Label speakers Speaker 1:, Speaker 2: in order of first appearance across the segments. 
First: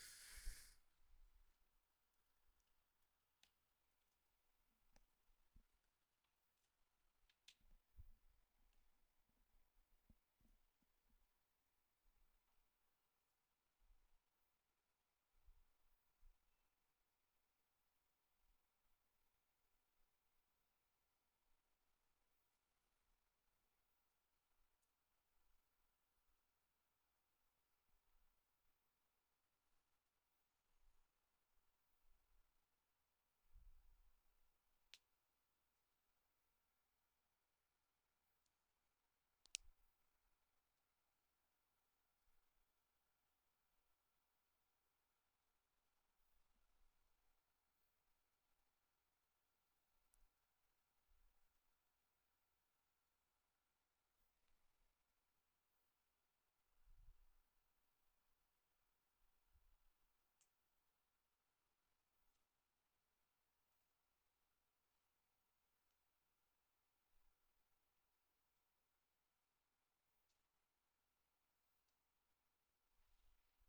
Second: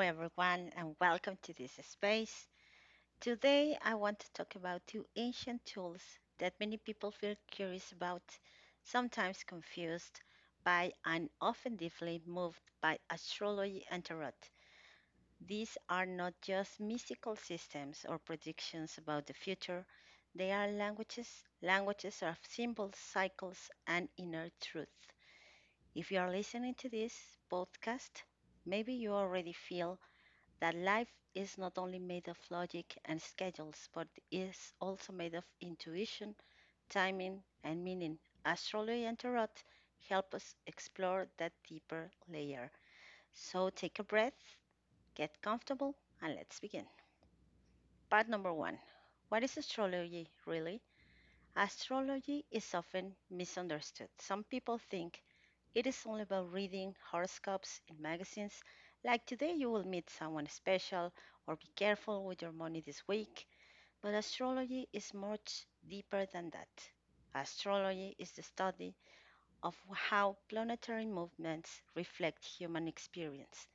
Speaker 1: everyone, and welcome to this space. Today, I want to talk about two ancient tools that many people feel curious about, sometimes confused by, and often deeply moved by astrology and tarot. These are not just mystical systems or predictions about the future, they are languages, languages of symbols, cycles, and inner truth. If you are listening to this podcast, maybe you already feel that life is not only made of logic and schedules, but is also made of intuition, timing, and meaning. Astrology and Tarot help us explore that deeper layer. So take a breath, get comfortable, and let's begin. Part number one. What is astrology really? Astrology is often misunderstood. Some people think it is all about reading horoscopes in magazines, like today you will meet someone special or be careful with your money this week. But astrology is much deeper than that. Astrology is the study of how planetary movements reflect human experience.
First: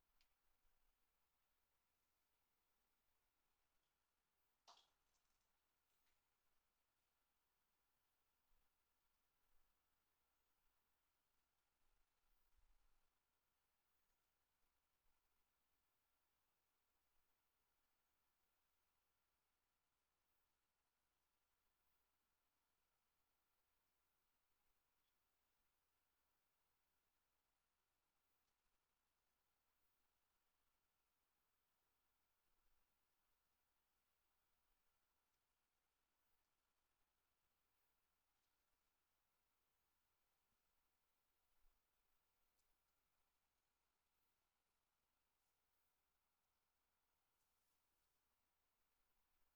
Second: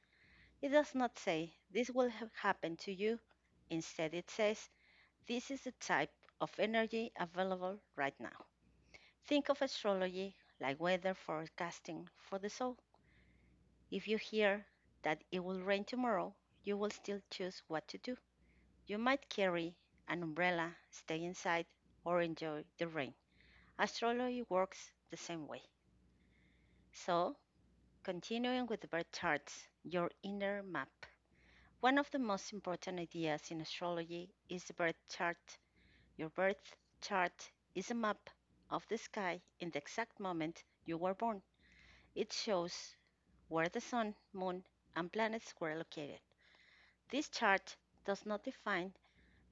Speaker 1: It does not say this will happen to you. Instead, it says this is the type of energy available right now. Think of astrology like weather forecasting for the soul. If you hear that it will rain tomorrow, you will still choose what to do. You might carry an umbrella, stay inside, or enjoy the rain. Astrology works the same way. So, continuing with the birth charts, your inner map. One of the most important ideas in astrology is the birth chart. Your birth chart is a map of the sky in the exact moment you were born. It shows where the sun, moon, and planets were located. This chart does not define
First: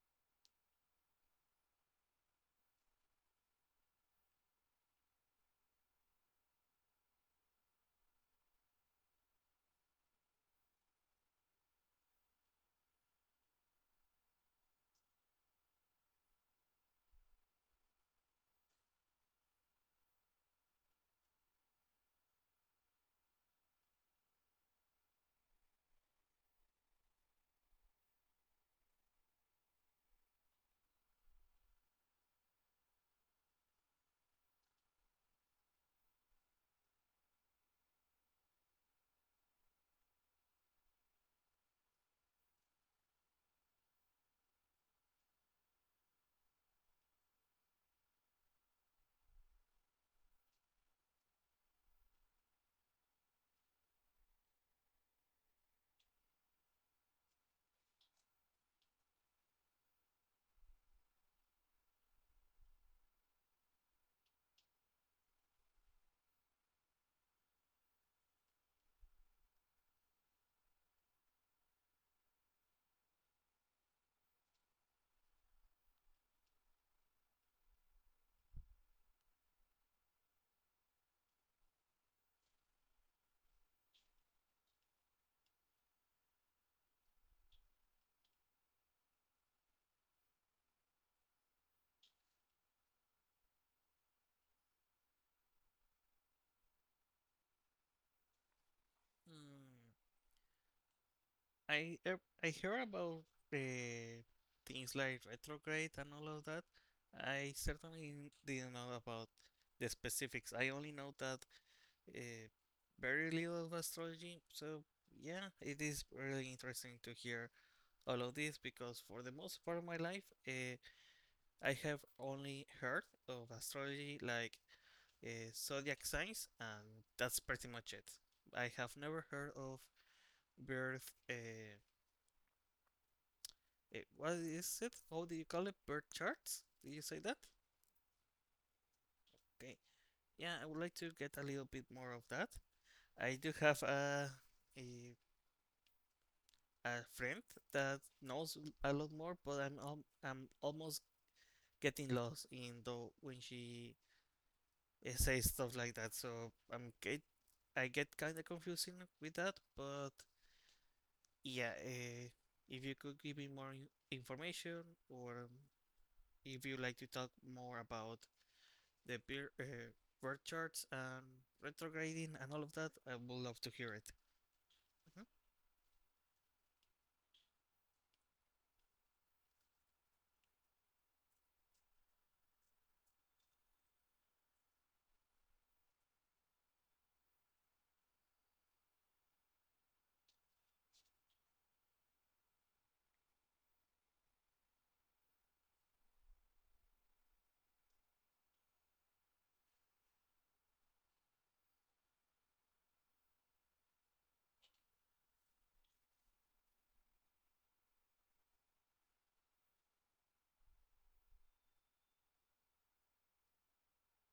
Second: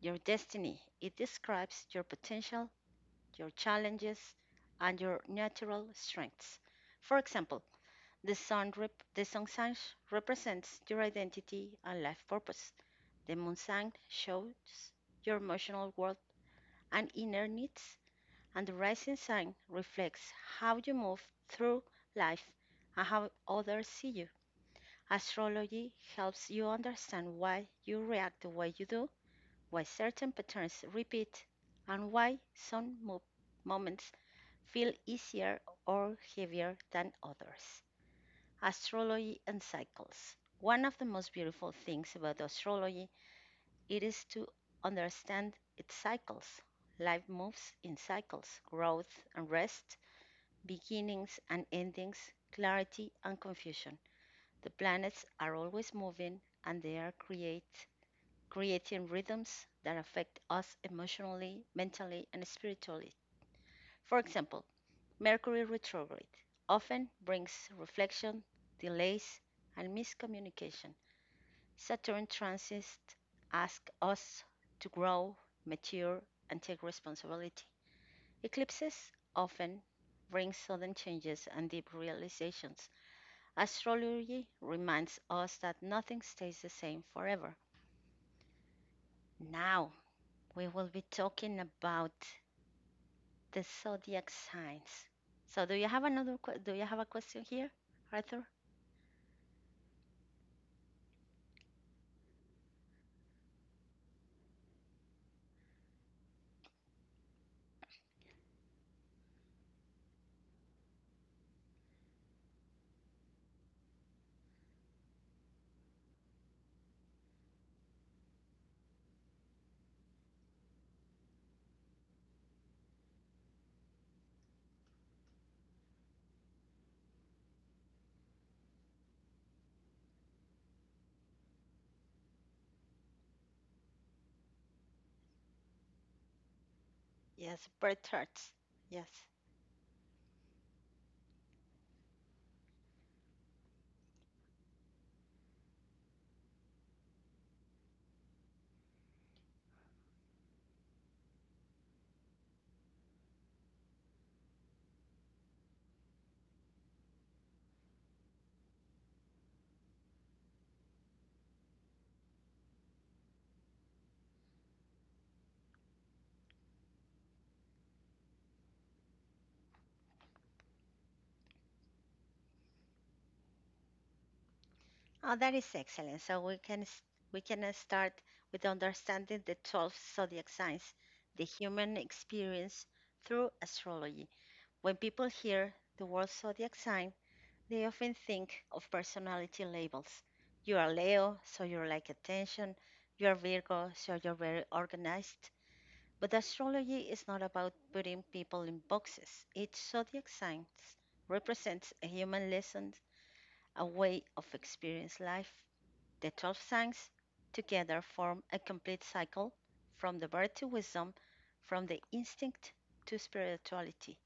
Speaker 1: your destiny, it describes your potential, your challenges, and your natural strengths. For example, the sun sign represents your identity and life purpose. The moon sign shows your emotional world and inner needs, and the rising sign reflects how you move through life and how others see you. Astrology helps you understand why you react the way you do, why certain patterns repeat, and why moments feel easier or heavier than others. Astrology and cycles. One of the most beautiful things about astrology it is to understand its cycles. Life moves in cycles, growth and rest, beginnings and endings, clarity and confusion. The planets are always moving and they are create creating rhythms that affect us emotionally, mentally, and spiritually. For example, Mercury retrograde often brings reflection, delays, and miscommunication. Saturn transits ask us to grow, mature, and take responsibility. Eclipses often bring sudden changes and deep realizations. Astrology reminds us that nothing stays the same forever. Now, we will be talking about the zodiac signs. So do you have a question here, Arthur?
Speaker 2: Mm, I, uh, I hear about uh, things like retrograde and all of that. I certainly didn't know about the specifics. I only know that uh, very little of astrology. So, yeah, it is really interesting to hear all of this because for the most part of my life, I have only heard of astrology like zodiac signs, and that's pretty much it. I have never heard of birth what is it? How do you call it? Birth charts? Do you say that?
Speaker 1: Yes, birth charts. Yes.
Speaker 2: Okay. Yeah, I would like to get a little bit more of that. I do have a, a friend that knows a lot more, but I'm almost getting lost in the when she says stuff like that. So I get kind of confusing with that. But yeah, if you could give me more information, or if you like to talk more about the beer, uh, birth charts and retrograding and all of that. I would love to hear it. Mhm.
Speaker 1: Oh, that is excellent. So we can start with understanding the 12 zodiac signs, the human experience through astrology. When people hear the word zodiac sign, they often think of personality labels. You are Leo, so you're like attention. You are Virgo, so you're very organized. But astrology is not about putting people in boxes. Each zodiac sign represents a human lesson, a way of experiencing life. The 12 signs together form a complete cycle from the birth to wisdom, from the instinct to spirituality.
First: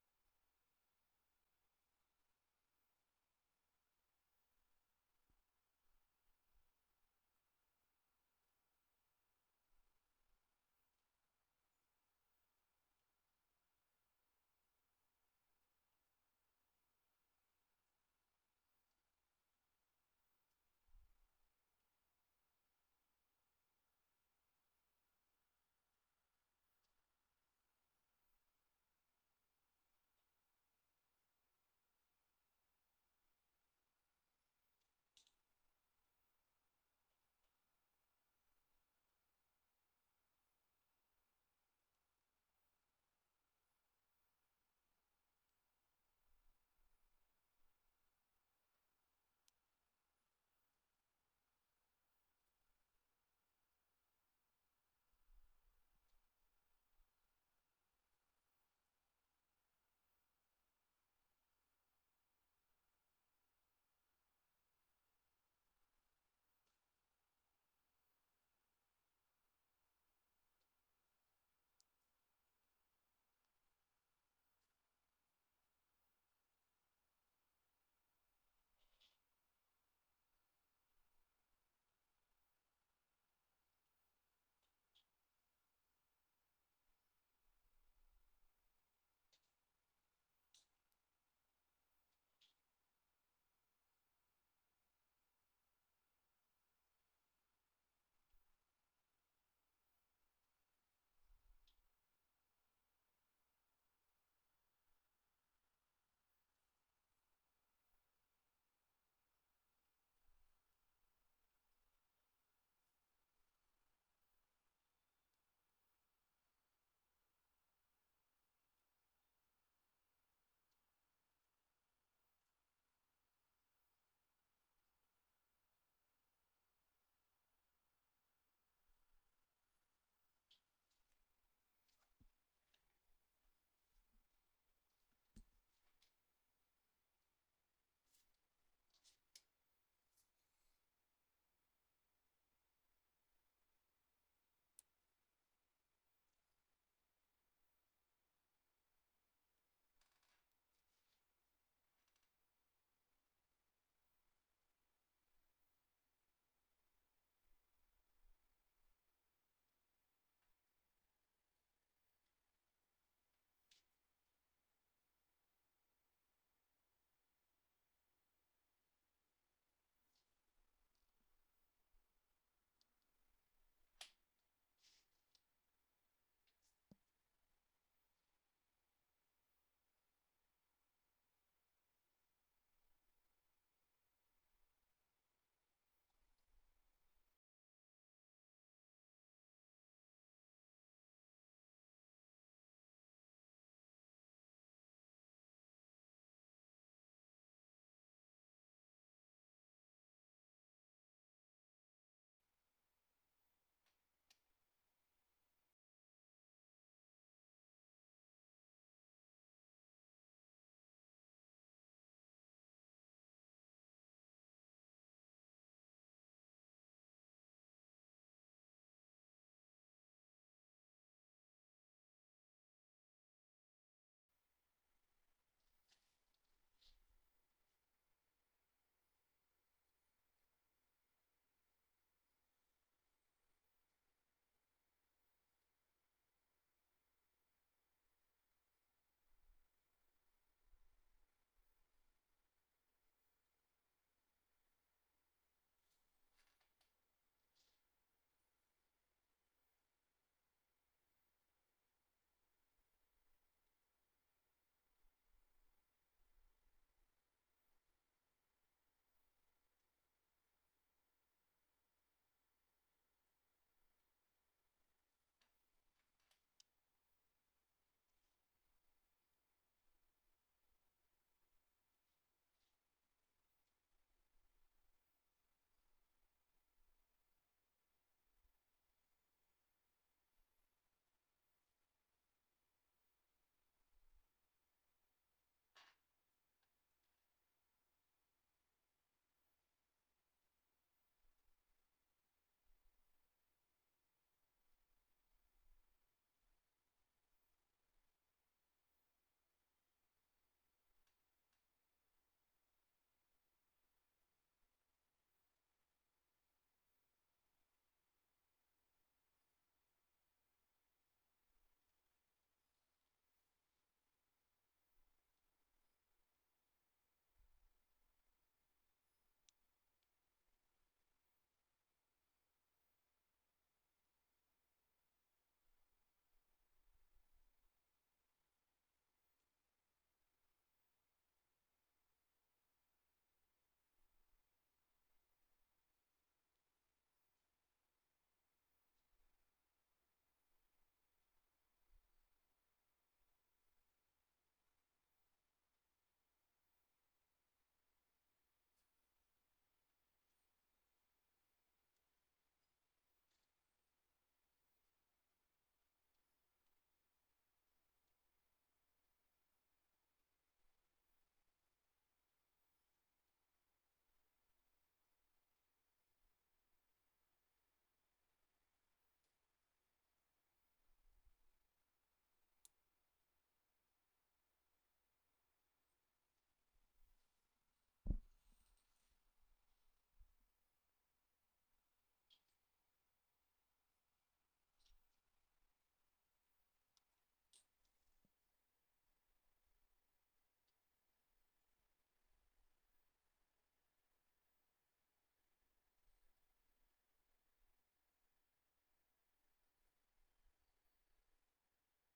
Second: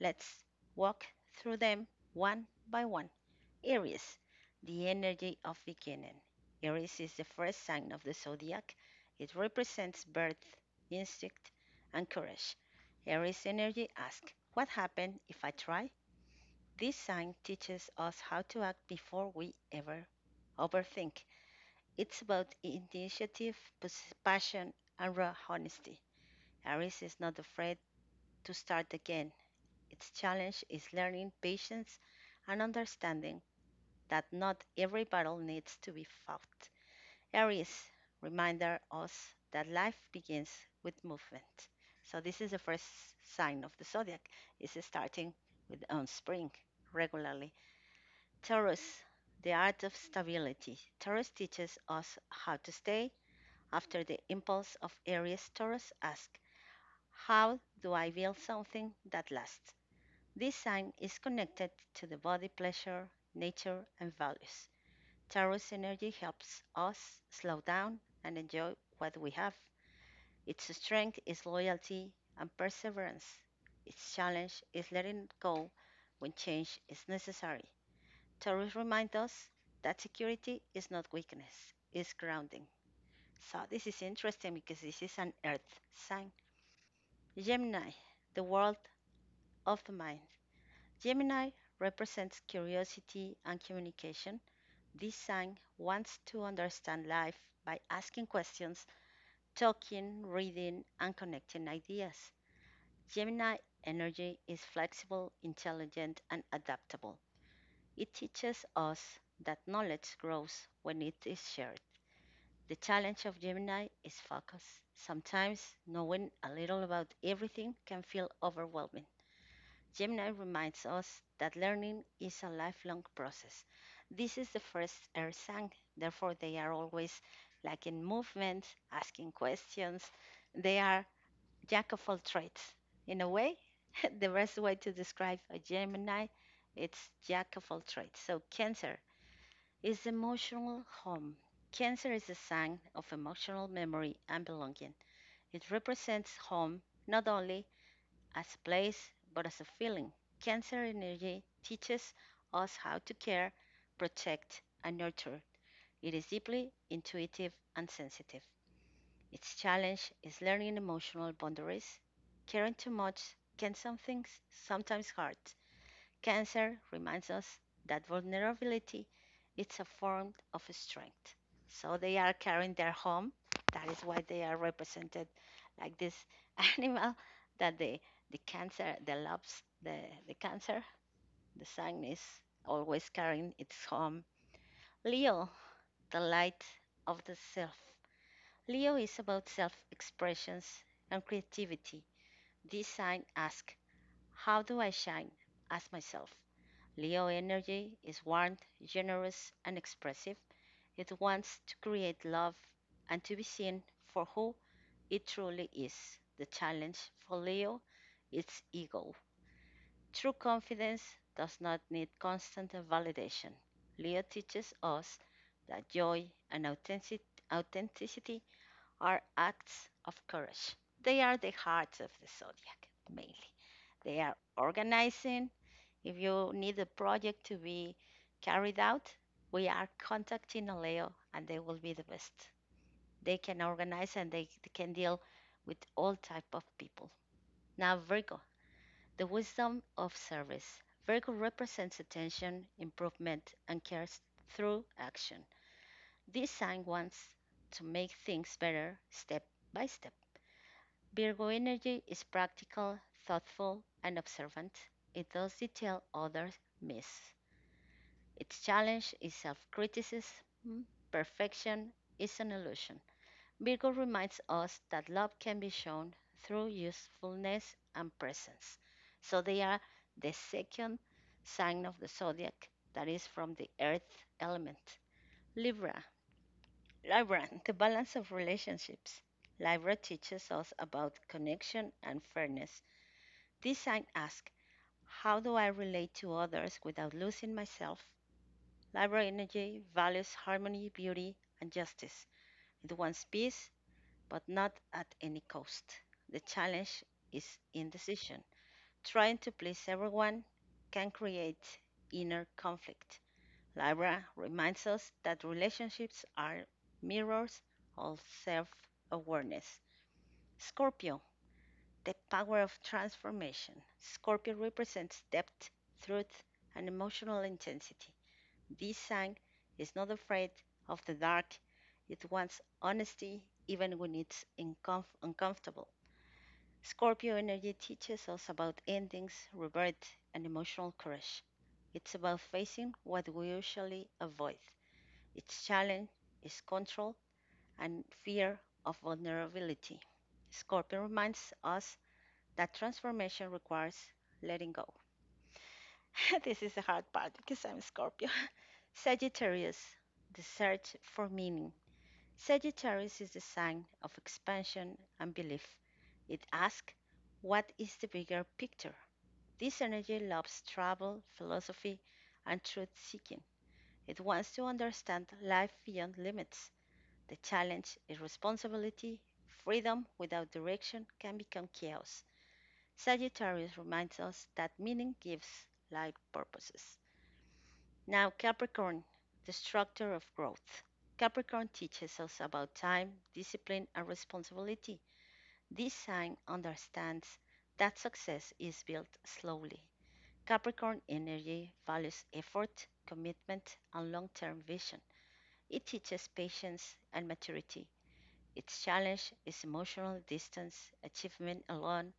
Speaker 1: Let's walk through them one by one. Aries, the energy of beginning. Aries is the first sign of the zodiac. It represents birth, instinct, and courage. Aries energy asks, what happens if I try? This sign teaches us how to act before we ever overthink. It's about initiative, passion, and raw honesty. Aries is not afraid to start again. Its challenge is learning patience and understanding that not every battle needs to be fought. Aries reminder us that life begins with movement. So this is the first sign of the zodiac. It's starting with on spring regularly. Taurus, the art of stability. Taurus teaches us how to stay after the impulse of Aries. Taurus asks, "How do I build something that lasts?" This sign is connected to the body pleasure, nature, and values. Tarot energy helps us slow down and enjoy what we have. Its strength is loyalty and perseverance. Its challenge is letting go when change is necessary. Tarot reminds us that security is not weakness, it's grounding. So this is interesting because this is an earth sign. Gemini, the world of the mind. Gemini represents curiosity and communication. This sign wants to understand life by asking questions, talking, reading, and connecting ideas. Gemini energy is flexible, intelligent, and adaptable. It teaches us that knowledge grows when it is shared. The challenge of Gemini is focus. Sometimes knowing a little about everything can feel overwhelming. Gemini reminds us that learning is a lifelong process. This is the first air sign, therefore, they are always like in movement, asking questions. They are jack of all trades. In a way, the best way to describe a Gemini it's jack of all trades. So, Cancer is the emotional home. Cancer is a sign of emotional memory and belonging. It represents home not only as a place but as a feeling. Cancer energy teaches us how to care, protect, and nurture. It is deeply intuitive and sensitive. Its challenge is learning emotional boundaries. Caring too much can sometimes hurt. Cancer reminds us that vulnerability it's a form of strength. So they are carrying their home. That is why they are represented like this animal that the cancer, the loves the, the cancer, the sign is always carrying its home. Leo, the light of the self. Leo is about self expressions and creativity. This sign asks, how do I shine as myself? Leo energy is warm, generous, and expressive. It wants to create love and to be seen for who it truly is. The challenge for Leo is ego. True confidence does not need constant validation. Leo teaches us that joy and authenticity are acts of courage. They are the hearts of the zodiac, mainly. They are organizing, if you need a project to be carried out, we are contacting Aleo and they will be the best. They can organize and they can deal with all type of people. Now Virgo, the wisdom of service. Virgo represents attention, improvement, and cares through action. This sign wants to make things better step by step. Virgo energy is practical, thoughtful, and observant. It does detail others miss. Its challenge is self criticism. Perfection is an illusion. Virgo reminds us that love can be shown through usefulness and presence. So they are the second sign of the zodiac that is from the earth element. Libra. Libra, the balance of relationships. Libra teaches us about connection and fairness. This sign asks, how do I relate to others without losing myself? Libra energy values harmony, beauty, and justice. It wants peace, but not at any cost. The challenge is indecision. Trying to please everyone can create inner conflict. Libra reminds us that relationships are mirrors of self awareness. Scorpio, the power of transformation. Scorpio represents depth, truth, and emotional intensity. This song is not afraid of the dark. It wants honesty even when uncomfortable. Scorpio energy teaches us about endings, rebirth, and emotional courage. It's about facing what we usually avoid. Its challenge is control and fear of vulnerability. Scorpio reminds us that transformation requires letting go. This is the hard part because I'm Scorpio. Sagittarius, the search for meaning. Sagittarius is the sign of expansion and belief. It asks, what is the bigger picture? This energy loves travel, philosophy, and truth seeking. It wants to understand life beyond limits. The challenge is responsibility. Freedom without direction can become chaos. Sagittarius reminds us that meaning gives life purposes. Now, Capricorn, the structure of growth. Capricorn teaches us about time, discipline, and responsibility. This sign understands that success is built slowly. Capricorn energy values effort, commitment, and long term vision. It teaches patience and maturity. Its challenge is emotional distance, achievement alone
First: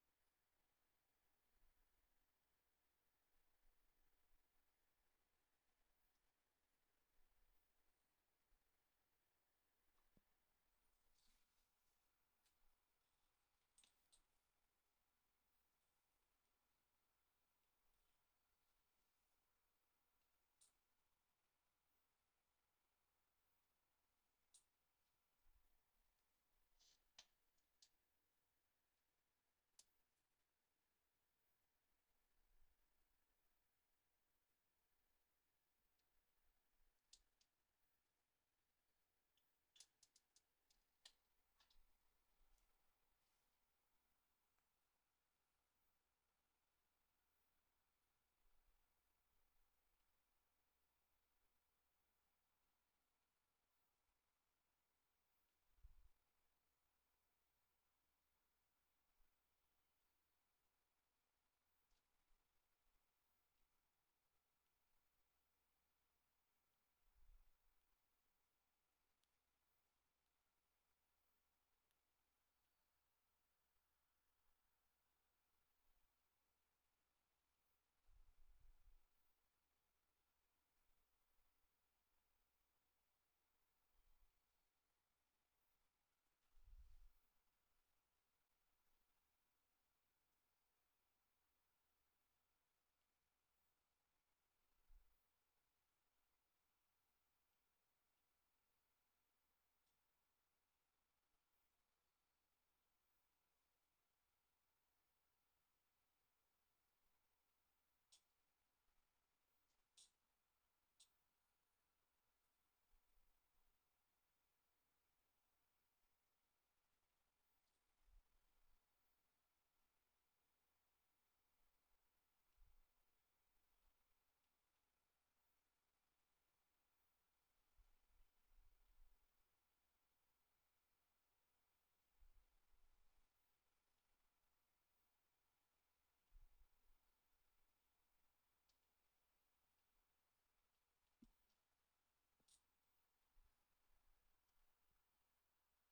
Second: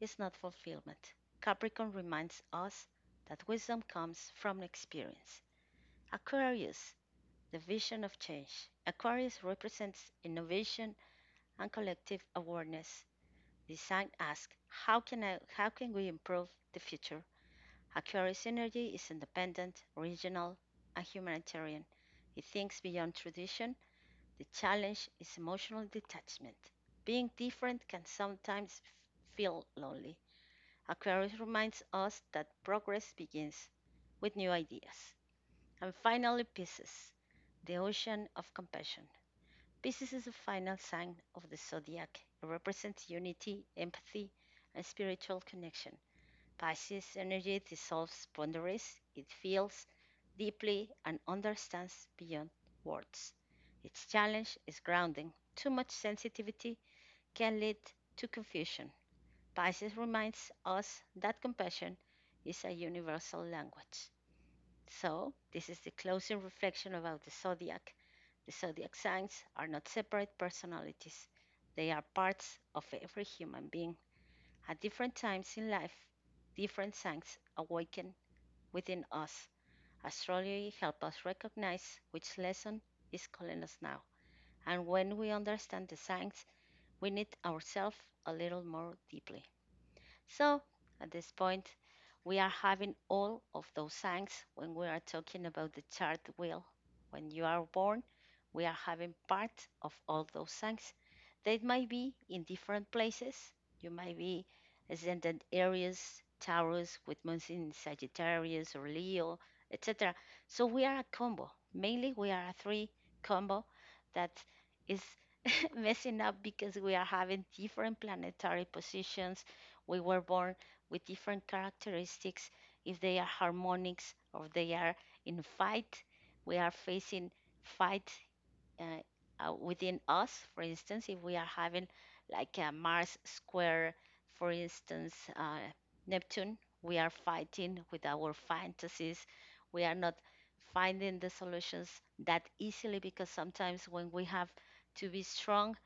Speaker 1: is not fulfillment. Capricorn reminds us that wisdom comes from experience. Aquarius the vision of change. Aquarius represents innovation and collective awareness. The sign asks, how can we improve the future? Aquarius energy is independent, regional, and humanitarian. It thinks beyond tradition. The challenge is emotional detachment. Being different can sometimes feel lonely. Aquarius reminds us that progress begins with new ideas. And finally, Pisces, the ocean of compassion. Pisces is the final sign of the zodiac. It represents unity, empathy, and spiritual connection. Pisces energy dissolves boundaries, it feels deeply and understands beyond words. Its challenge is grounding. Too much sensitivity can lead to confusion. Pisces reminds us that compassion is a universal language. So, this is the closing reflection about the zodiac. The zodiac signs are not separate personalities, they are parts of every human being. At different times in life, different signs awaken within us. Astrology helps us recognize which lesson is calling us now. And when we understand the signs, we need ourselves a little more deeply. So at this point, we are having all of those signs when we are talking about the chart wheel. When you are born, we are having part of all those signs. They might be in different places. You might be ascendant Aries, Taurus, with moons in Sagittarius or Leo, etc. So we are a combo. Mainly, we are a three combo that is messing up because we are having different planetary positions, we were born with different characteristics. If they are harmonics or they are in fight, we are facing fight, uh, within us. For instance, if we are having like a Mars square, for instance, Neptune, we are fighting with our fantasies. We are not finding the solutions that easily, because sometimes when we have to be strong,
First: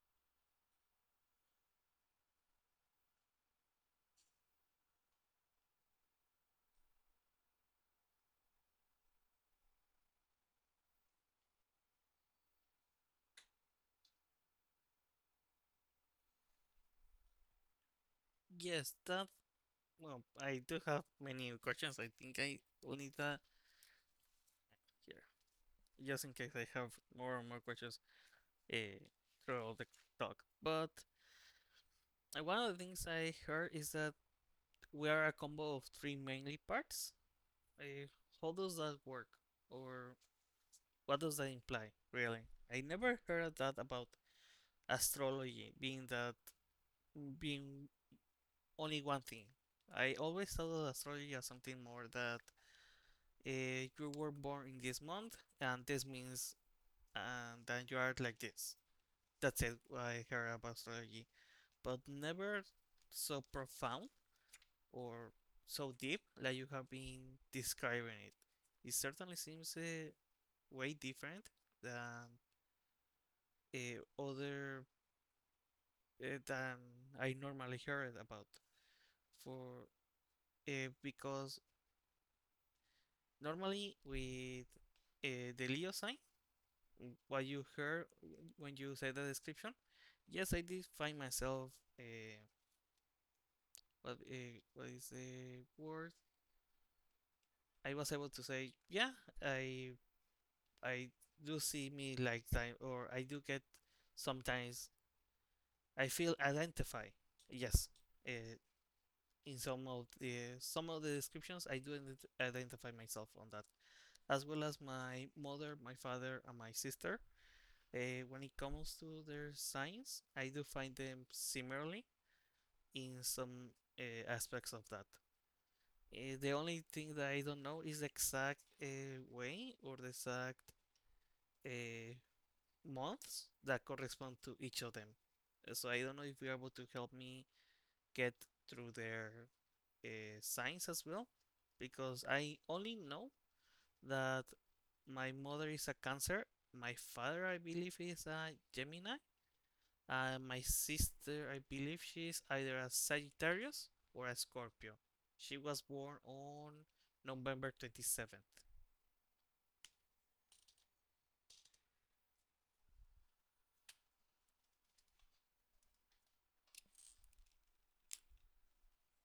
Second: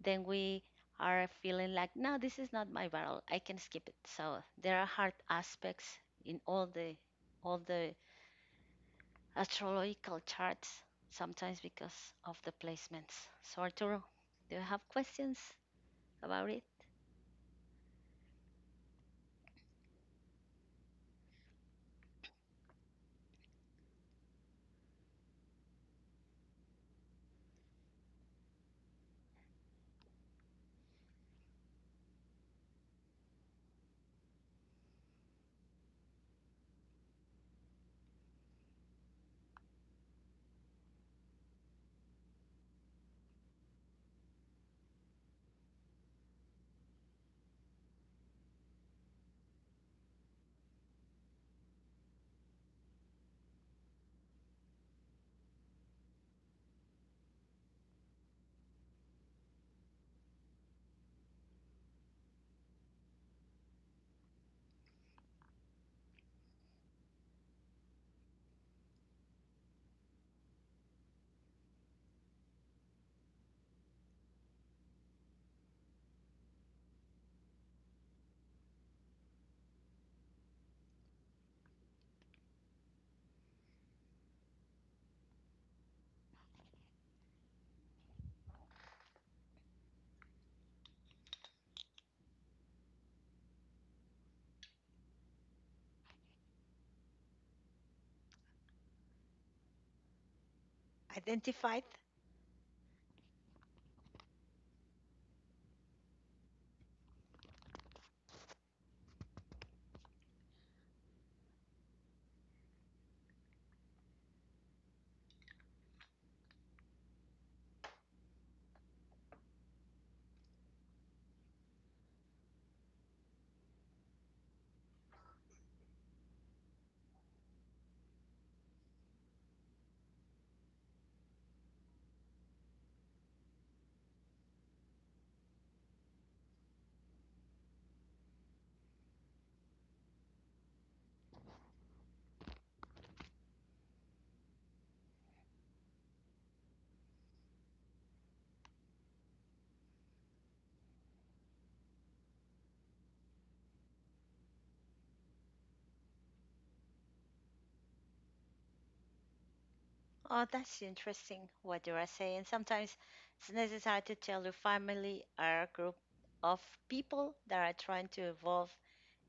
Speaker 1: then we are feeling like, no, this is not my battle, I can skip it. So there are hard aspects in all the astrological charts sometimes because of the placements. So, Arturo, do you have questions about it?
Speaker 2: Yes, that. Well, I do have many questions. I think I will need that here, just in case I have more and more questions uh, throughout the talk. But one of the things I heard is that we are a combo of three mainly parts. Uh, how does that work, or what does that imply, really? I never heard that about astrology being that being only one thing. I always thought of astrology as something more that you were born in this month, and this means and that you are like this. That's it. I heard about astrology, but never so profound or so deep like you have been describing it. It certainly seems way different than other than I normally heard about. For because normally, with the Leo sign, what you heard when you say the description, yes, I did find myself. Uh, what, uh, what is the word? I was able to say, yeah, I I do
Speaker 1: Identified.
Speaker 2: see me like time, or I do get sometimes. I feel identify. Yes, uh, in some of the descriptions, I do identify myself on that, as well as my mother, my father, and my sister. When it comes to their science, I do find them similarly in some aspects of that. The only thing that I don't know is the exact way or the exact uh, months that correspond to each of them. So I don't know if you're able to help me get through their science as well, because I only know that my mother is a Cancer, my father, I believe, is a Gemini, my sister, I believe she is either a Sagittarius or a Scorpio. She was born on November 27th.
Speaker 1: Oh, that's interesting what you are saying. Sometimes it's necessary to tell your family or a group of people that are trying to evolve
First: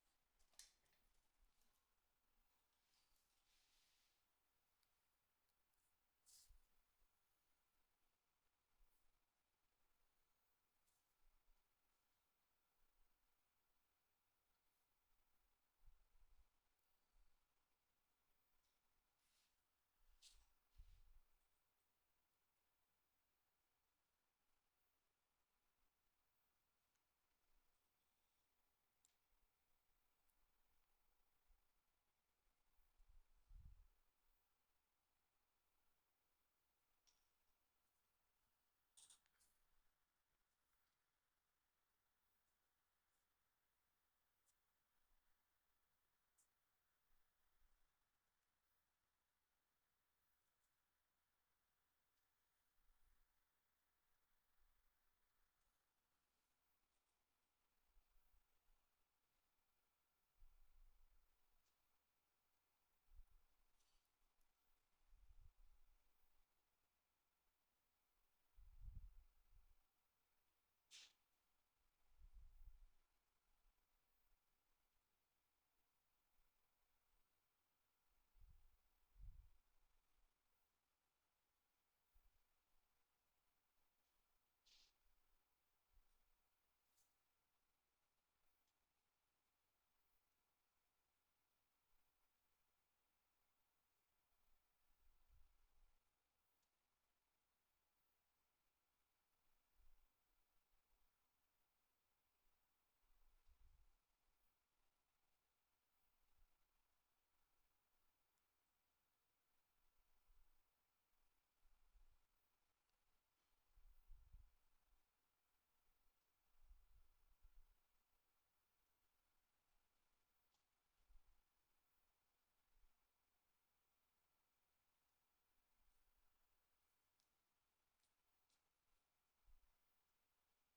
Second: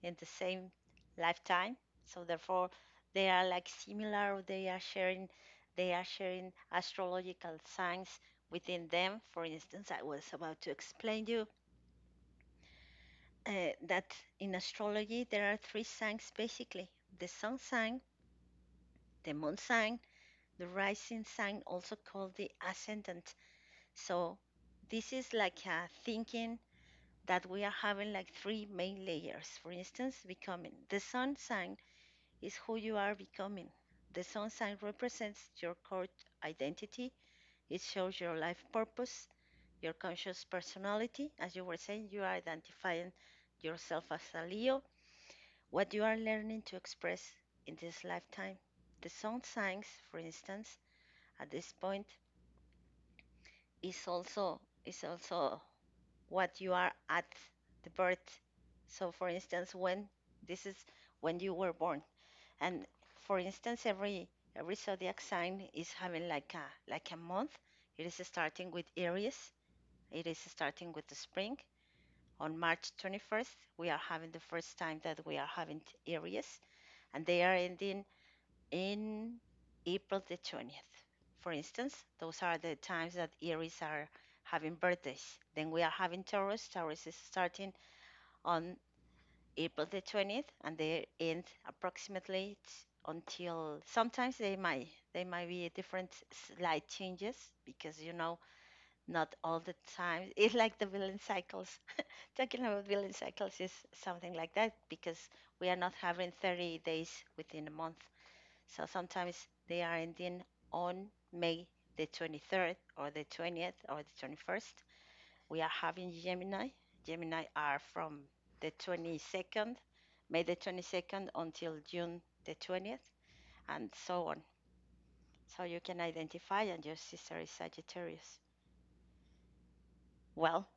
Speaker 1: in the same lifetime, so therefore they are like similar, they are sharing astrological signs within them. For instance, I was about to explain to you, that in astrology there are three signs basically: the sun sign, the moon sign, the rising sign, also called the ascendant. So this is like a thinking that we are having like three main layers. For instance, becoming the sun sign is who you are becoming. The sun sign represents your core identity, it shows your life purpose, your conscious personality. As you were saying, you are identifying yourself as a Leo, what you are learning to express in this lifetime. The sun signs, for instance, at this point, is also what you are at the birth. So, for instance, when this is, when you were born. And for instance, every zodiac sign is having like a month. It is starting with Aries. It is starting with the spring. On March 21st, we are having the first time that we are having Aries, and they are ending in April the 20th. For instance, those are the times that Aries are having birthdays. Then we are having Taurus. Taurus is starting on April the 20th, and they end approximately until, sometimes they might, be different, slight changes, because, you know, not all the time. It's like the villain cycles. Talking about villain cycles is something like that, because we are not having 30 days within a month, so sometimes they are ending on May the 23rd or the 20th or the 21st. We are having Gemini. Gemini are from the 22nd, May the 22nd, until June the 20th, and so on. So you can identify, and your sister is Sagittarius. Well,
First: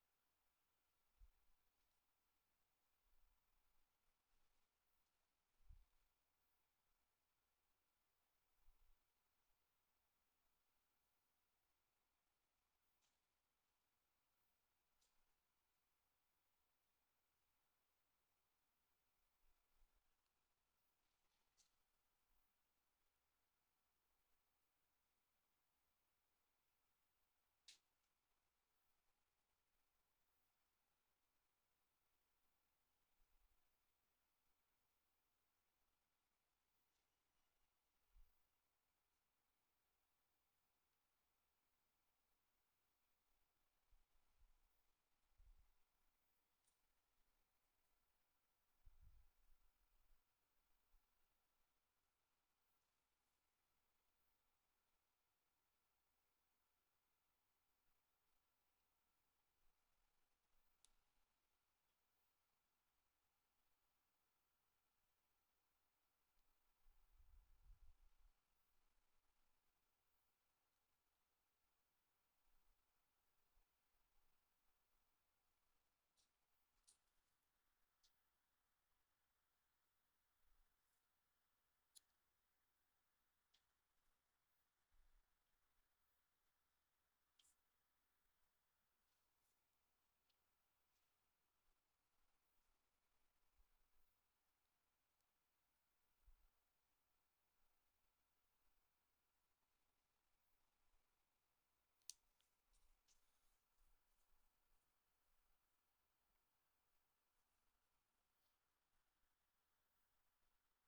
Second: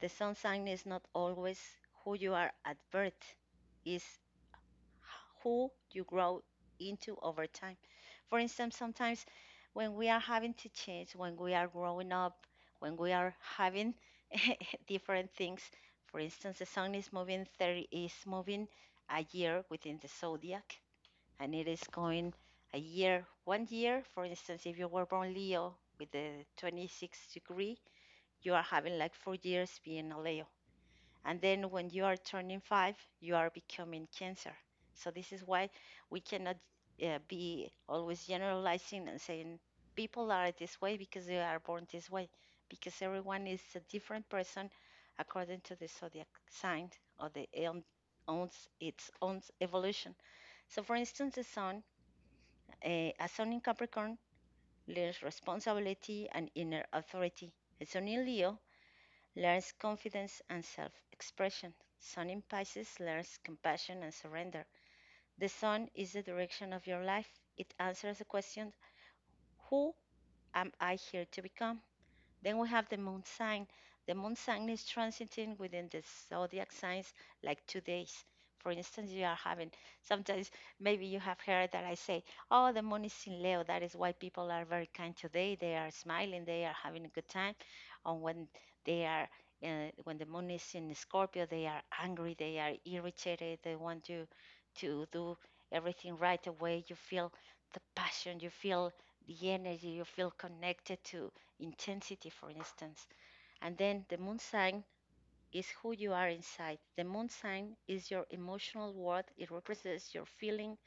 Speaker 1: the sun sign is not always who you are at birth, is who you grow into over time. For instance, sometimes when we are having to change, when we are growing up, when we are having different things. For instance, the sun is moving a year within the zodiac, and it is going a year, one year. For instance, if you were born Leo with the 26th degree, you are having like 4 years being a Leo. And then when you are turning five, you are becoming Cancer. So this is why we cannot, be always generalizing and saying people are this way because they are born this way, because everyone is a different person according to the zodiac sign, or own, its own evolution. So, for instance, the sun, uh, a sun in Capricorn learns responsibility and inner authority. A sun in Leo learns confidence and self expression. Sun in Pisces learns compassion and surrender. The sun is the direction of your life. It answers the question: who am I here to become? Then we have the moon sign. The moon sign is transiting within the zodiac signs like 2 days. For instance, you are having sometimes, maybe you have heard that I say, oh, the moon is in Leo. That is why people are very kind today. They are smiling, they are having a good time. And when they are when the moon is in Scorpio, they are angry, they are irritated, they want to do everything right away. You feel the passion, you feel the energy, you feel connected to intensity, for instance. And then the moon sign is who you are inside. The moon sign is your emotional world, it represents your feeling,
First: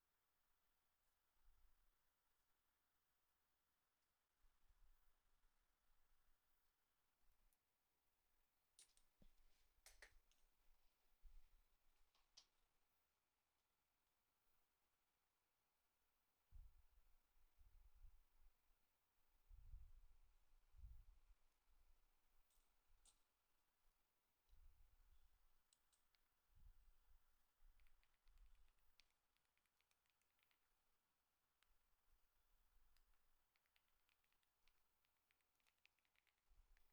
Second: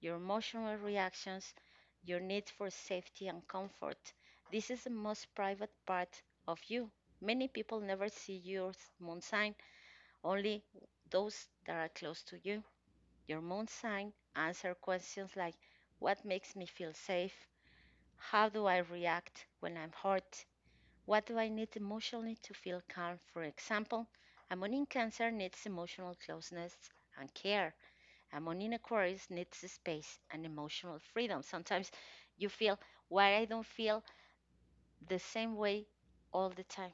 Speaker 1: your emotional reactions, your need for safety and comfort. This is the most private part of you. Many people never see your moon sign, only those that are close to you. Your moon sign answers questions like: what makes me feel safe? How do I react when I'm hurt? What do I need emotionally to feel calm? For example, a moon in Cancer needs emotional closeness and care. A moon in Aquarius needs space and emotional freedom. Sometimes you feel, why I don't feel the same way all the time?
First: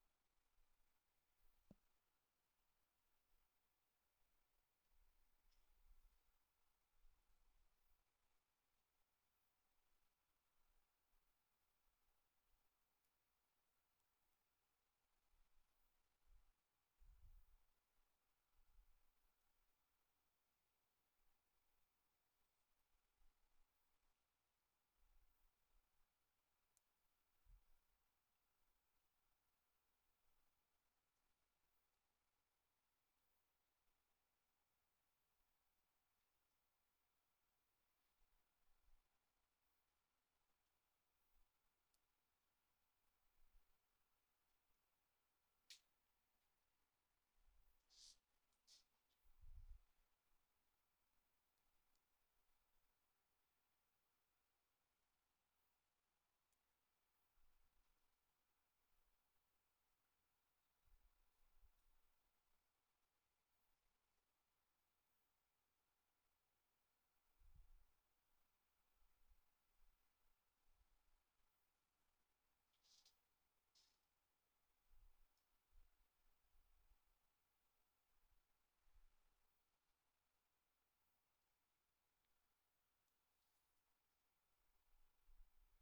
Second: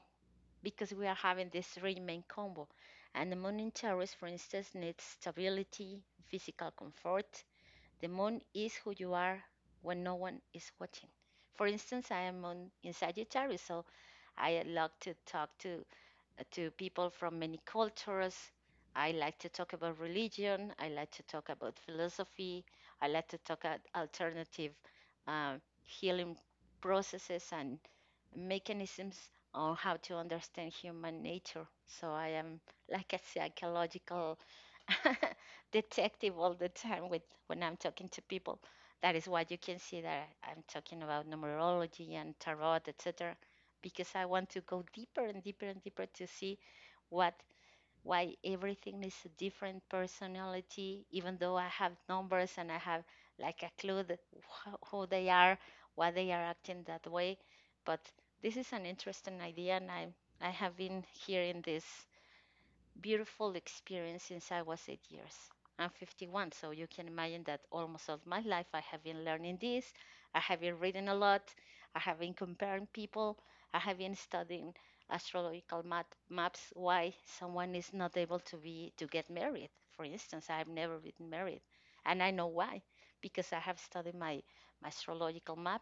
Speaker 1: Because we are having this three main combo. And the moon in Taurus, for instance, needs stability, physical comfort. The moon is who you are when no one is watching. For instance, I am on, in Sagittarius, so I love to talk to people from many cultures. I like to talk about religion. I like to talk about philosophy. I like to talk about alternative, uh, healing processes and mechanisms on how to understand human nature. So I am like a psychological detective all the time with, when I'm talking to people. That is why you can see that I'm talking about numerology and tarot, etc. Because I want to go deeper and deeper and deeper to see what, why everything is a different personality, even though I have numbers and I have like a clue that who they are, why they are acting that way. But this is an interesting idea, and I have been hearing this beautiful experience since I was 8 years. I'm 51, so you can imagine that almost all my life I have been learning this. I have been reading a lot. I have been comparing people. I have been studying astrological map, maps, why someone is not able to be to get married. For instance, I have never been married, and I know why, because I have studied my astrological map.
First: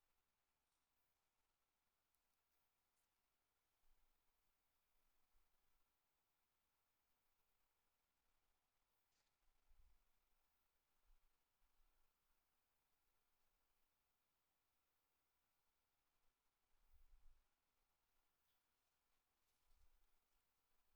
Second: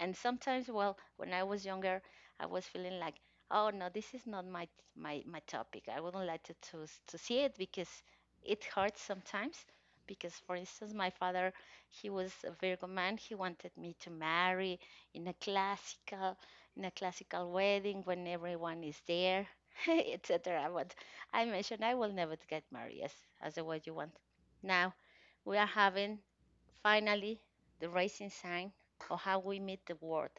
Speaker 1: And sometimes, well, when I was younger, I was feeling like, oh no, this is not my topic, I wouldn't like to see it, because it hurts sometimes, because, for instance, my father, he was a Virgo man, he wanted me to marry in a classical in a classical wedding when everyone is there, etc. But I mentioned I will never get married as the way you want. Now we are having, finally, the rising sign of how we meet the world.